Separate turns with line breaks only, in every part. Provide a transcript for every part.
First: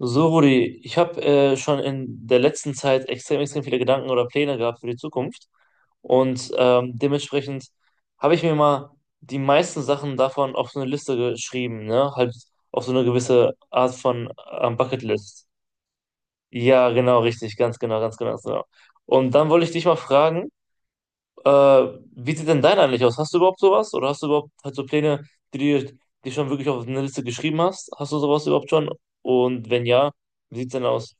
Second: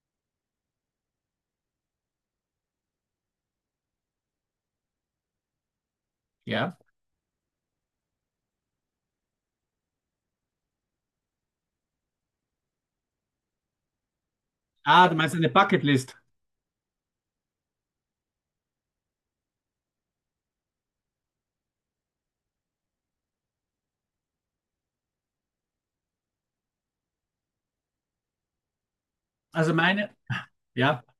So, Rudi, ich habe schon in der letzten Zeit extrem, extrem viele Gedanken oder Pläne gehabt für die Zukunft. Und
Ja.
dementsprechend habe ich mir mal die meisten Sachen davon auf so eine Liste geschrieben, ne? Halt auf so eine gewisse Art von
Ah, du meinst
Bucketlist.
eine Bucketlist.
Ja, genau, richtig, ganz genau, ganz genau, ganz genau. Und dann wollte ich dich mal fragen, äh, wie sieht denn dein eigentlich aus? Hast du überhaupt sowas? Oder hast du überhaupt halt so Pläne, die du dir schon wirklich auf eine Liste geschrieben hast? Hast du sowas überhaupt schon? Und
Also
wenn
meine,
ja, wie sieht's denn
ja,
aus?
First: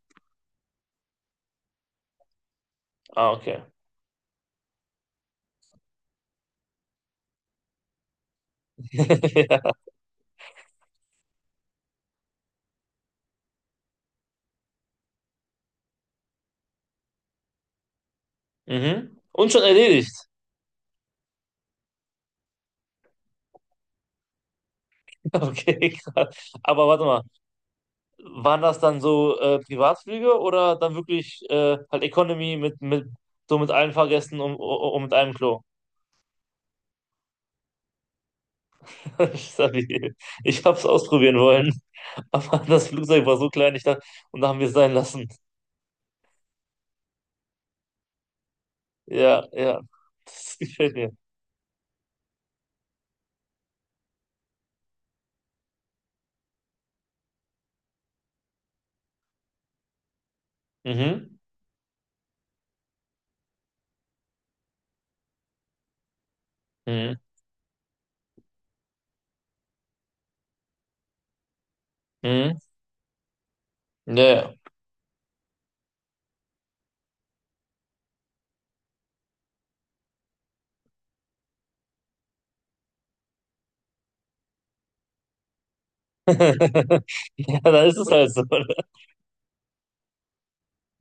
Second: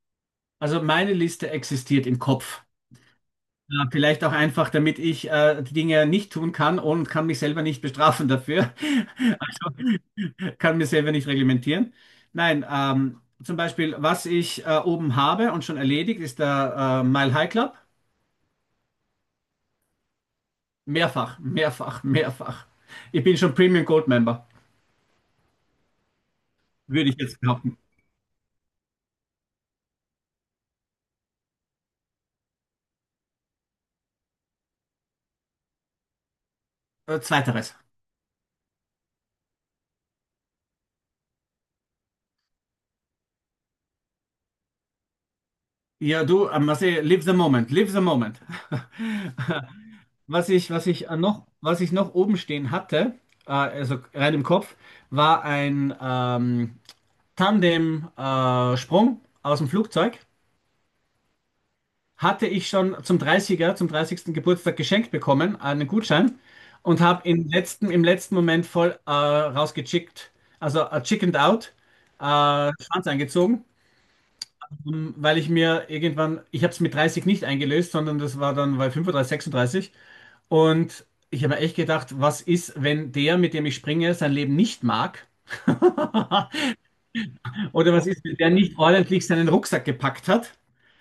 also meine Liste existiert im Kopf.
Ah, okay.
Ja, vielleicht auch einfach, damit ich die Dinge nicht tun kann und kann mich selber nicht bestrafen dafür.
Ja.
Also kann mir selber nicht reglementieren. Nein, zum Beispiel, was ich oben habe und schon erledigt, ist der Mile High Club.
Mhm. Und schon erledigt.
Mehrfach, mehrfach, mehrfach. Ich bin schon Premium Gold Member,
Okay, krass. Aber warte
würde ich
mal,
jetzt behaupten.
waren das dann so Privatflüge oder dann wirklich halt Economy mit so mit allen Fahrgästen und mit einem Klo?
Zweiteres.
Stabil. Ich hab's ausprobieren wollen, aber das Flugzeug war so klein, ich dachte, und da haben wir es sein lassen.
Ja, du, Marcel, live the moment, live the moment.
Ja, ja,
Was
das
ich, was
gefällt
ich
mir.
äh, noch, was ich noch oben stehen hatte, also rein im Kopf, war ein Tandem-Sprung aus dem Flugzeug.
Mhm.
Hatte ich schon zum 30er, zum 30. Geburtstag geschenkt bekommen, einen Gutschein, und
Mhm.
habe im letzten Moment voll rausgechickt, also chickened out, äh,
Mhm.
Schwanz eingezogen.
Ja, ja.
Weil ich mir irgendwann, ich habe es mit 30 nicht eingelöst, sondern das war dann bei 35, 36. Und ich habe mir echt gedacht, was ist, wenn der, mit dem ich springe, sein Leben nicht mag?
Ja, dann
Oder
ist
was
es
ist,
halt
wenn
so,
der
ne?
nicht ordentlich seinen Rucksack gepackt hat?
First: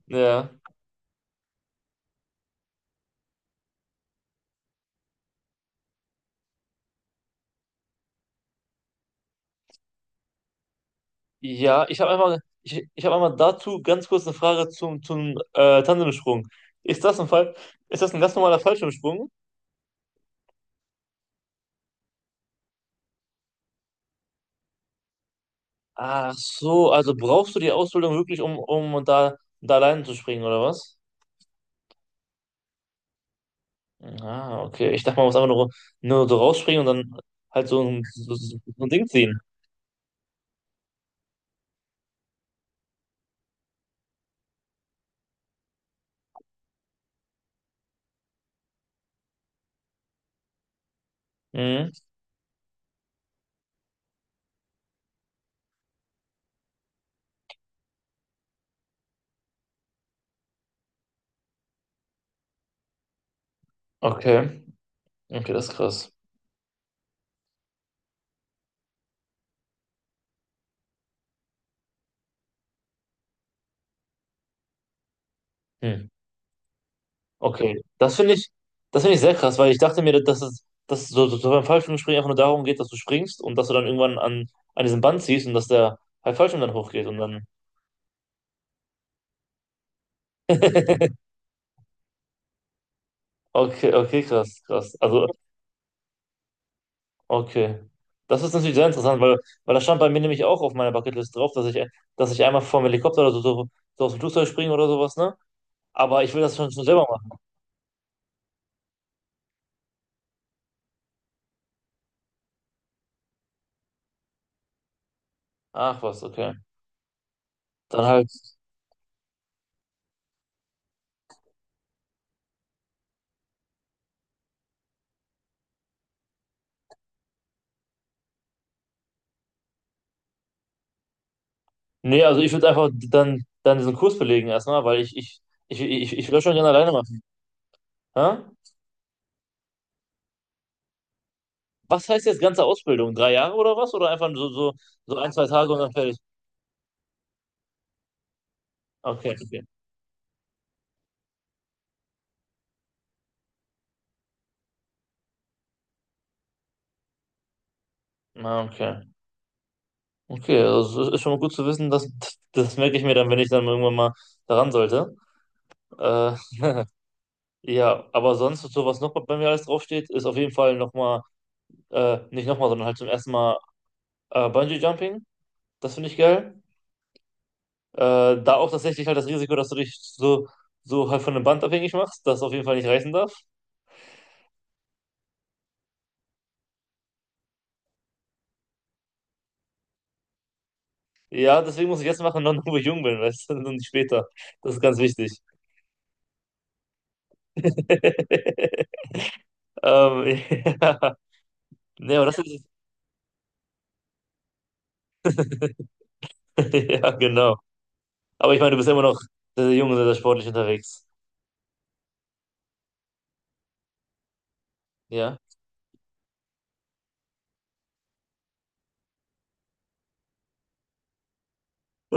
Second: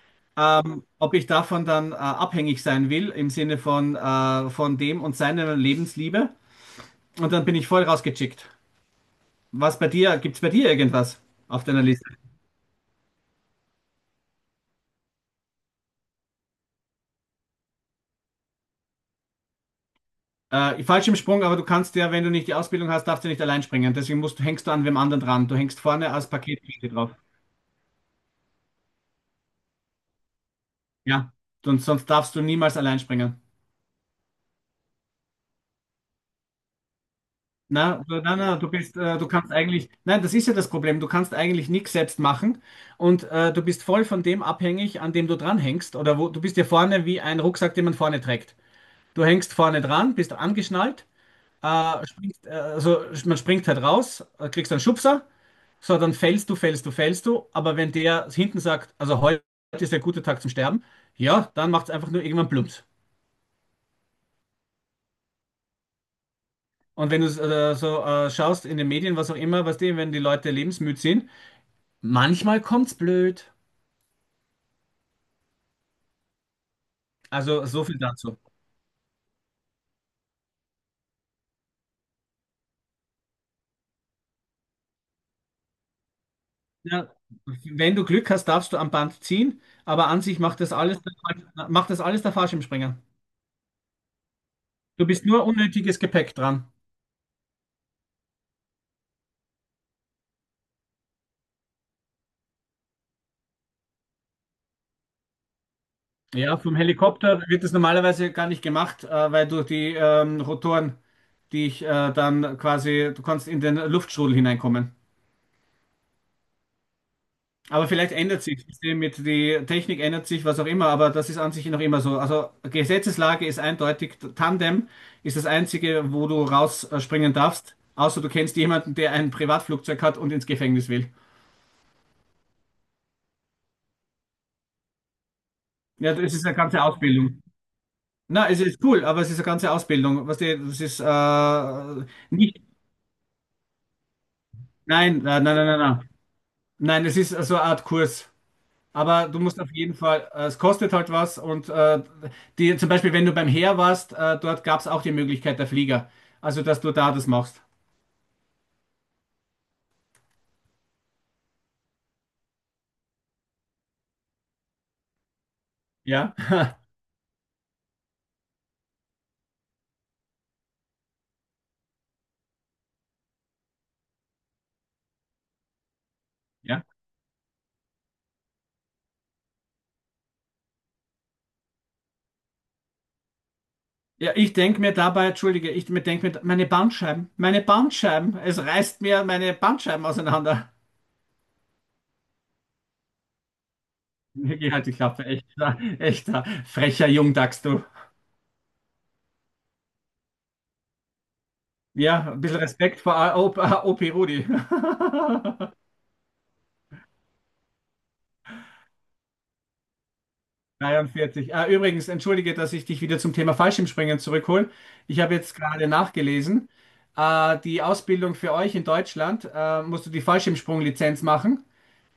Ja.
Ob ich davon dann abhängig sein will, im Sinne von dem und seiner Lebensliebe. Und dann bin ich voll rausgechickt. Gibt's bei dir irgendwas auf deiner
Ja, ich
Liste?
habe einmal, ich habe einmal dazu ganz kurz eine Frage zum, zum Tandemsprung. Ist das ein Fall, Ist das ein ganz normaler Fallschirmsprung?
Falsch im Sprung, aber du kannst ja, wenn du nicht die Ausbildung hast, darfst du nicht allein springen. Deswegen hängst du an wem anderen dran. Du hängst vorne als
Ach
Paketbote
so, also
drauf.
brauchst du die Ausbildung wirklich, um da allein zu springen, oder was?
Ja, und sonst darfst du niemals allein springen.
Ah, okay. Ich dachte, man muss einfach nur so rausspringen und dann halt so ein,
Na, du-
so,
na,
so
na, du
so ein
bist,
Ding
äh, du
ziehen.
kannst eigentlich, nein, das ist ja das Problem. Du kannst eigentlich nichts selbst machen und du bist voll von dem abhängig, an dem du dranhängst oder wo du bist ja vorne wie ein Rucksack, den man vorne trägt. Du hängst vorne dran, bist angeschnallt,
Mhm.
also man springt halt raus, kriegst einen Schubser. So, dann fällst du, fällst du, fällst du. Aber wenn der hinten sagt, also heute ist der gute Tag zum Sterben, ja, dann macht es einfach nur irgendwann plumps.
Okay. Okay, das ist krass.
Und wenn du so schaust in den Medien, was auch immer, wenn die Leute lebensmüd sind, manchmal kommt's blöd.
Hm.
Also
Okay,
so viel
das finde
dazu.
ich, das finde ich sehr krass, weil ich dachte mir, dass es so beim Fallschirmspringen einfach nur darum geht, dass du springst und dass du dann irgendwann an diesem Band ziehst und dass der halt Fallschirm dann hochgeht
Ja,
und dann.
wenn du Glück hast, darfst du am Band ziehen, aber an sich macht das alles der Fallschirmspringer.
Okay, okay, krass, krass.
Du
Also,
bist nur unnötiges Gepäck dran.
okay. Das ist natürlich sehr interessant, weil, weil das stand bei mir nämlich auch auf meiner Bucketlist drauf, dass ich einmal vom Helikopter oder so aus dem Flugzeug springe oder sowas, ne? Aber ich will das
Ja,
schon,
vom
schon selber machen.
Helikopter wird das normalerweise gar nicht gemacht, weil durch die Rotoren dich dann quasi, du kannst in den Luftstrudel hineinkommen.
Ach was, okay.
Aber
Dann
vielleicht
halt.
ändert sich das System mit, die Technik ändert sich, was auch immer, aber das ist an sich noch immer so. Also Gesetzeslage ist eindeutig, Tandem ist das Einzige, wo du rausspringen darfst, außer du kennst jemanden, der ein Privatflugzeug hat und ins Gefängnis will.
Nee, also ich würde einfach dann diesen Kurs belegen erstmal, weil ich, ich, ich,
Ja,
ich, ich
das
will das
ist
schon
eine
gerne
ganze
alleine machen.
Ausbildung.
Hä?
Na, es ist cool, aber es ist eine ganze Ausbildung. Das ist
Was heißt jetzt
nicht.
ganze Ausbildung? 3 Jahre oder was? Oder einfach so
Nein,
ein,
nein,
zwei
nein,
Tage und
nein,
dann
nein.
fertig?
Nein, es ist so eine Art Kurs. Aber
Okay,
du musst
okay.
auf jeden Fall, es kostet halt was. Und die, zum Beispiel, wenn du beim Heer warst, dort gab es auch die Möglichkeit der Flieger. Also, dass du da das machst.
Ah, okay. Okay, also es ist schon mal gut zu wissen, dass das merke ich mir dann, wenn ich dann irgendwann mal daran sollte. Äh,
Ja,
ja, aber sonst, so was noch bei mir alles draufsteht, ist auf jeden Fall nochmal, nicht nochmal, sondern halt zum ersten Mal Bungee Jumping. Das finde ich geil.
ja.
Da auch tatsächlich halt das Risiko, dass du dich so halt von einem Band abhängig machst, das auf jeden Fall nicht reißen darf.
Ja, ich denke mir dabei, entschuldige, ich mir denke mir, meine Bandscheiben, es reißt mir meine Bandscheiben auseinander.
Ja, deswegen muss ich jetzt machen, noch wo ich jung bin, weißt du, und nicht später.
Wirklich
Das ist
halt die
ganz
Klappe,
wichtig.
echter, echter, frecher Jungdachs, du.
Ähm, ja. Nee, aber
Ja,
das
ein bisschen
ist.
Respekt vor OP Rudi.
Ja, genau. Aber ich meine, du bist immer noch sehr, sehr jung und sehr, sehr sportlich unterwegs.
43. Ah, übrigens, entschuldige, dass ich dich wieder zum Thema Fallschirmspringen zurückhole. Ich habe
Ja.
jetzt gerade nachgelesen, die Ausbildung für euch in Deutschland, musst du die Fallschirmsprunglizenz machen,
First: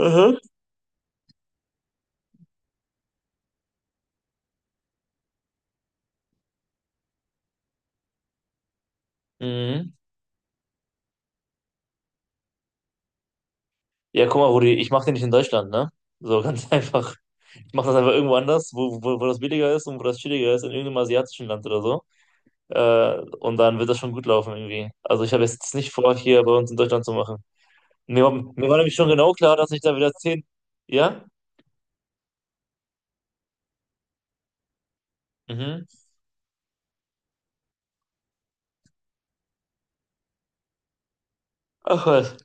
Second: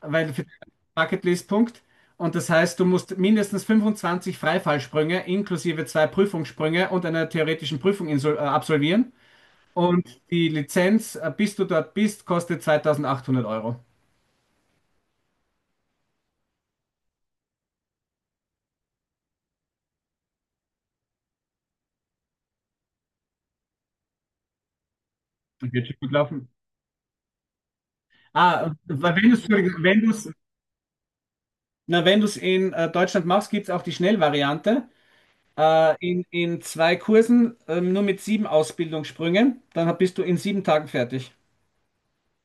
weil für den Bucketlist-Punkt. Und das heißt, du musst mindestens 25 Freifallsprünge inklusive zwei Prüfungssprünge und einer theoretischen Prüfung absolvieren.
Mhm.
Und die Lizenz, bis du dort bist, kostet 2800 Euro.
Ja, guck mal, Rudi, ich mache den nicht in Deutschland, ne? So ganz einfach. Ich mache das einfach irgendwo anders, wo das billiger ist und wo das chilliger ist, in irgendeinem asiatischen Land oder so. Und dann wird das schon gut laufen irgendwie. Also ich habe
Das
jetzt
wird
nicht
schon gut
vor, hier
laufen.
bei uns in Deutschland zu machen. Mir
Ah,
war nämlich schon
weil wenn
genau
du es
klar, dass ich da wieder
wenn
10, Ja?
Na, wenn du es in Deutschland machst, gibt es auch die Schnellvariante.
Mhm.
In zwei Kursen, nur mit sieben Ausbildungssprüngen. Dann bist du in 7 Tagen fertig.
Ach was.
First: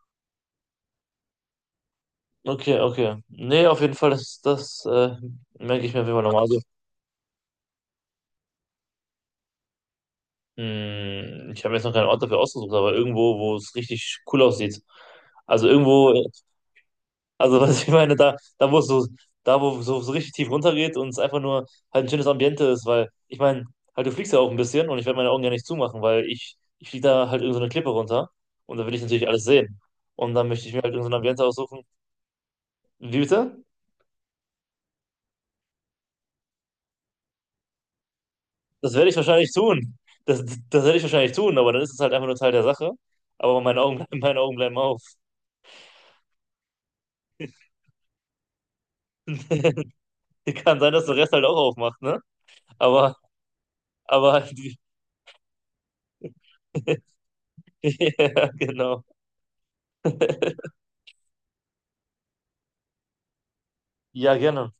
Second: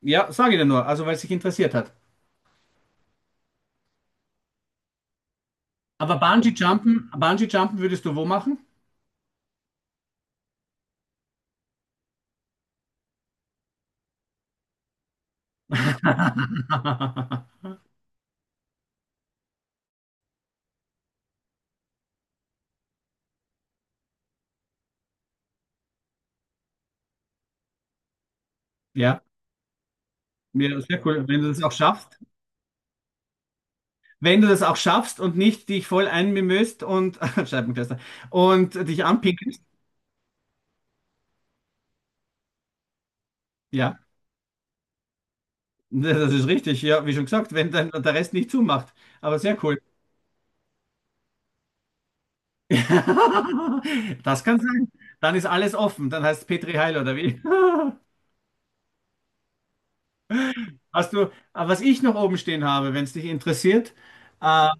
Ja, sage ich dir nur, also weil es dich interessiert hat.
Okay, okay. Nee, auf jeden Fall, das merke ich mir auf jeden
Aber
Fall nochmal. Also,
Bungee-Jumpen würdest du wo machen?
ich habe jetzt noch keinen Ort dafür ausgesucht, aber irgendwo, wo es richtig cool aussieht. Also irgendwo, also was ich meine, da wo es so richtig tief runtergeht und es einfach nur halt ein schönes Ambiente ist, weil ich meine, halt du fliegst ja auch ein bisschen und ich werde meine Augen ja nicht zumachen, weil ich fliege da halt irgend so eine Klippe runter und da will ich
Ja,
natürlich alles sehen. Und dann möchte ich mir
ja,
halt irgendein
sehr
so ein
cool, wenn
Ambiente
du das auch
aussuchen.
schaffst.
Wie bitte?
Wenn du das auch schaffst und nicht dich voll einmimöst und Scheibenkleister und
Das
dich
werde ich wahrscheinlich
anpinkelst.
tun. Das, das werde ich wahrscheinlich tun, aber dann ist es halt einfach nur Teil der Sache. Aber
Ja,
meine Augen bleiben auf.
das ist richtig. Ja, wie schon gesagt, wenn dann der Rest nicht zumacht. Aber sehr cool.
Kann sein, dass der Rest halt auch aufmacht, ne? Aber, aber,
Das kann
die,
sein. Dann ist alles offen. Dann heißt es Petri Heil oder wie?
ja, genau.
Aber was ich noch oben stehen habe, wenn es dich interessiert,
Ja,
äh,
gerne.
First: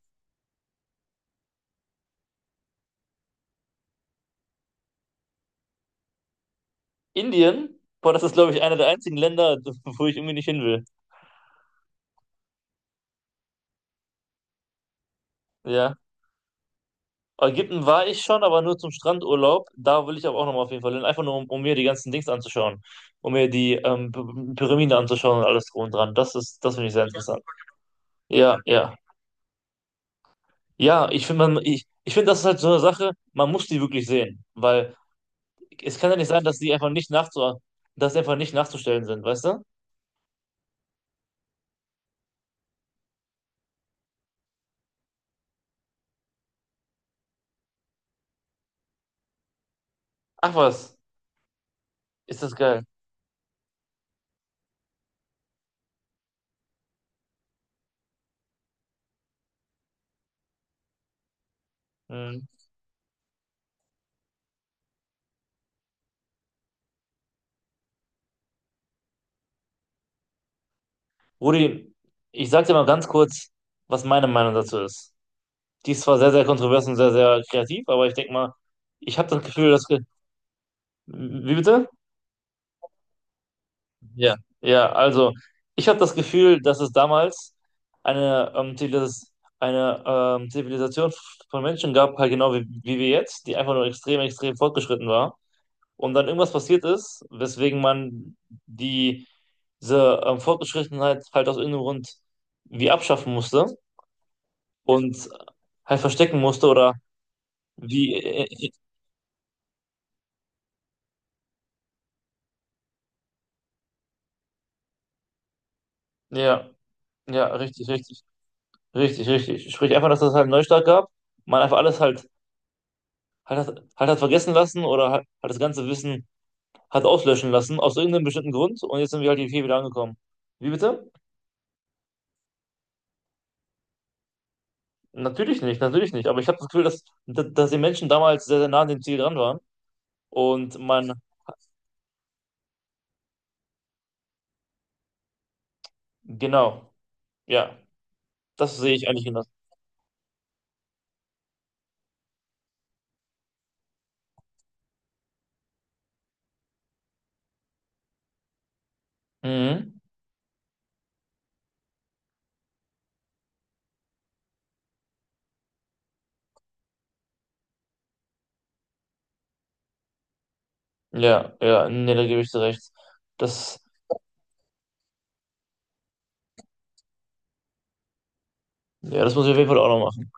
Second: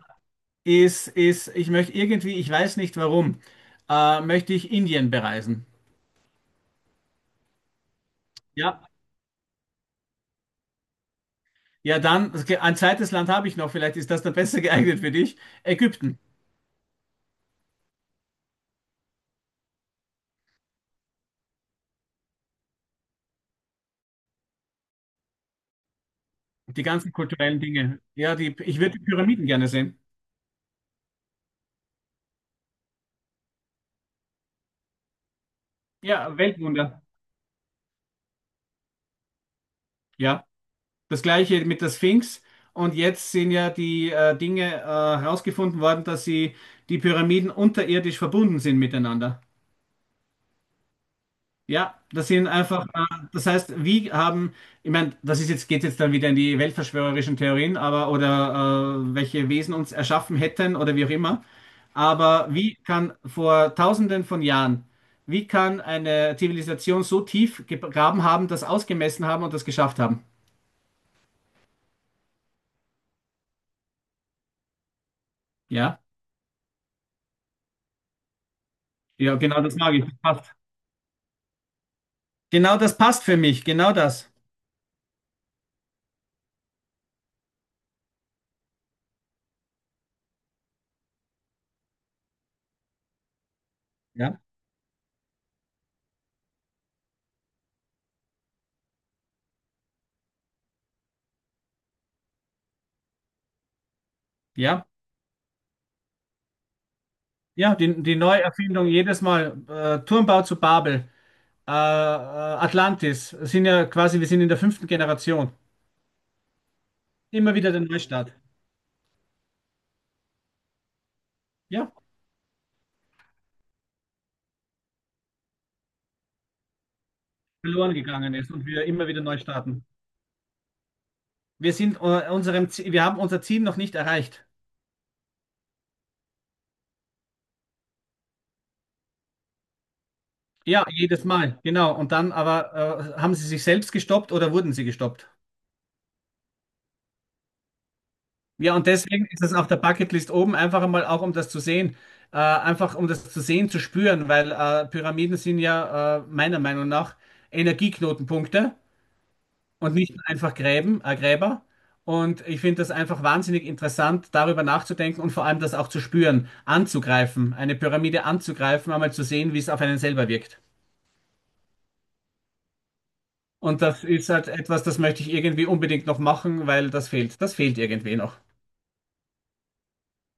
ich möchte irgendwie, ich weiß nicht warum, möchte ich Indien bereisen.
Indien, boah, das ist, glaube ich, einer
Ja,
der einzigen Länder, wo ich irgendwie nicht hin will.
ja, dann, okay, ein zweites Land habe ich noch, vielleicht ist das dann besser geeignet für dich.
Ja.
Ägypten,
Ägypten war ich schon, aber nur zum Strandurlaub. Da will ich aber auch nochmal auf jeden Fall hin. Einfach nur, um mir die ganzen Dings anzuschauen. Um mir die Pyramide anzuschauen und alles drum und dran. Das
die
finde ich sehr
ganzen
interessant.
kulturellen Dinge. Ja,
Ja,
ich
ja.
würde die Pyramiden gerne sehen.
Ja, ich ich finde, das ist halt so eine Sache, man muss die wirklich sehen, weil es kann ja nicht
Ja,
sein, dass die einfach
Weltwunder.
nicht nachzustellen sind, weißt du?
Ja. Das gleiche mit der Sphinx. Und jetzt sind ja die Dinge herausgefunden worden, dass sie die Pyramiden unterirdisch verbunden sind miteinander.
Ach was,
Ja, das
ist
sind
das geil.
einfach, das heißt, wie haben, ich meine, das ist jetzt, geht jetzt dann wieder in die weltverschwörerischen Theorien, aber oder welche Wesen uns erschaffen hätten oder wie auch immer.
Mhm.
Aber wie kann vor Tausenden von Jahren, wie kann eine Zivilisation so tief gegraben haben, das ausgemessen haben und das geschafft haben?
Rudi, ich sag dir mal ganz kurz, was meine Meinung dazu ist. Die
Ja,
ist zwar sehr, sehr kontrovers und sehr, sehr kreativ, aber ich denke mal, ich habe
ja,
das
genau
Gefühl.
das mag ich.
Wie bitte?
Genau das passt für mich, genau das.
Ja, ja, also ich habe das Gefühl, dass es damals eine, ähm, Zivilis eine Zivilisation von Menschen gab, halt genau wie wir jetzt, die einfach nur extrem,
Ja,
extrem fortgeschritten war. Und dann irgendwas passiert ist, weswegen man die, diese Fortgeschrittenheit halt aus irgendeinem Grund wie abschaffen musste
ja,
und halt verstecken musste oder
ja,
wie.
die Neuerfindung jedes Mal. Turmbau zu Babel, Atlantis, sind ja quasi, wir sind in der fünften Generation.
Ja, ja,
Immer wieder der
richtig, richtig,
Neustart.
richtig, richtig. Sprich einfach, dass es halt einen Neustart gab, man einfach
Ja,
alles halt hat das, hat das vergessen lassen oder hat das ganze Wissen hat auslöschen lassen,
verloren
aus irgendeinem
gegangen
bestimmten
ist und
Grund
wir
und
immer
jetzt sind
wieder
wir
neu
halt hier wieder
starten.
angekommen. Wie bitte?
Wir haben unser Ziel noch nicht erreicht.
Natürlich nicht, natürlich nicht. Aber ich habe das Gefühl, dass die Menschen damals sehr, sehr nah an dem Ziel dran waren. Und
Ja,
man,
jedes Mal, genau. Und dann aber haben sie sich selbst gestoppt oder wurden sie gestoppt?
genau, ja,
Ja,
das
und
sehe ich eigentlich
deswegen ist
genauso.
es auf der Bucketlist oben einfach einmal auch, um das zu sehen, einfach um das zu sehen, zu spüren, weil Pyramiden sind ja meiner Meinung nach Energieknotenpunkte und
Mhm.
nicht einfach Gräben, Gräber. Und ich finde das einfach wahnsinnig interessant, darüber nachzudenken und vor allem das auch zu spüren, anzugreifen, eine Pyramide anzugreifen, einmal zu sehen, wie es auf einen selber wirkt.
Ja, ja, nee, da gebe ich dir recht. Das,
Und das ist halt etwas, das möchte ich irgendwie unbedingt noch machen, weil das fehlt. Das fehlt irgendwie noch.
ja, das muss ich auf jeden Fall auch noch machen.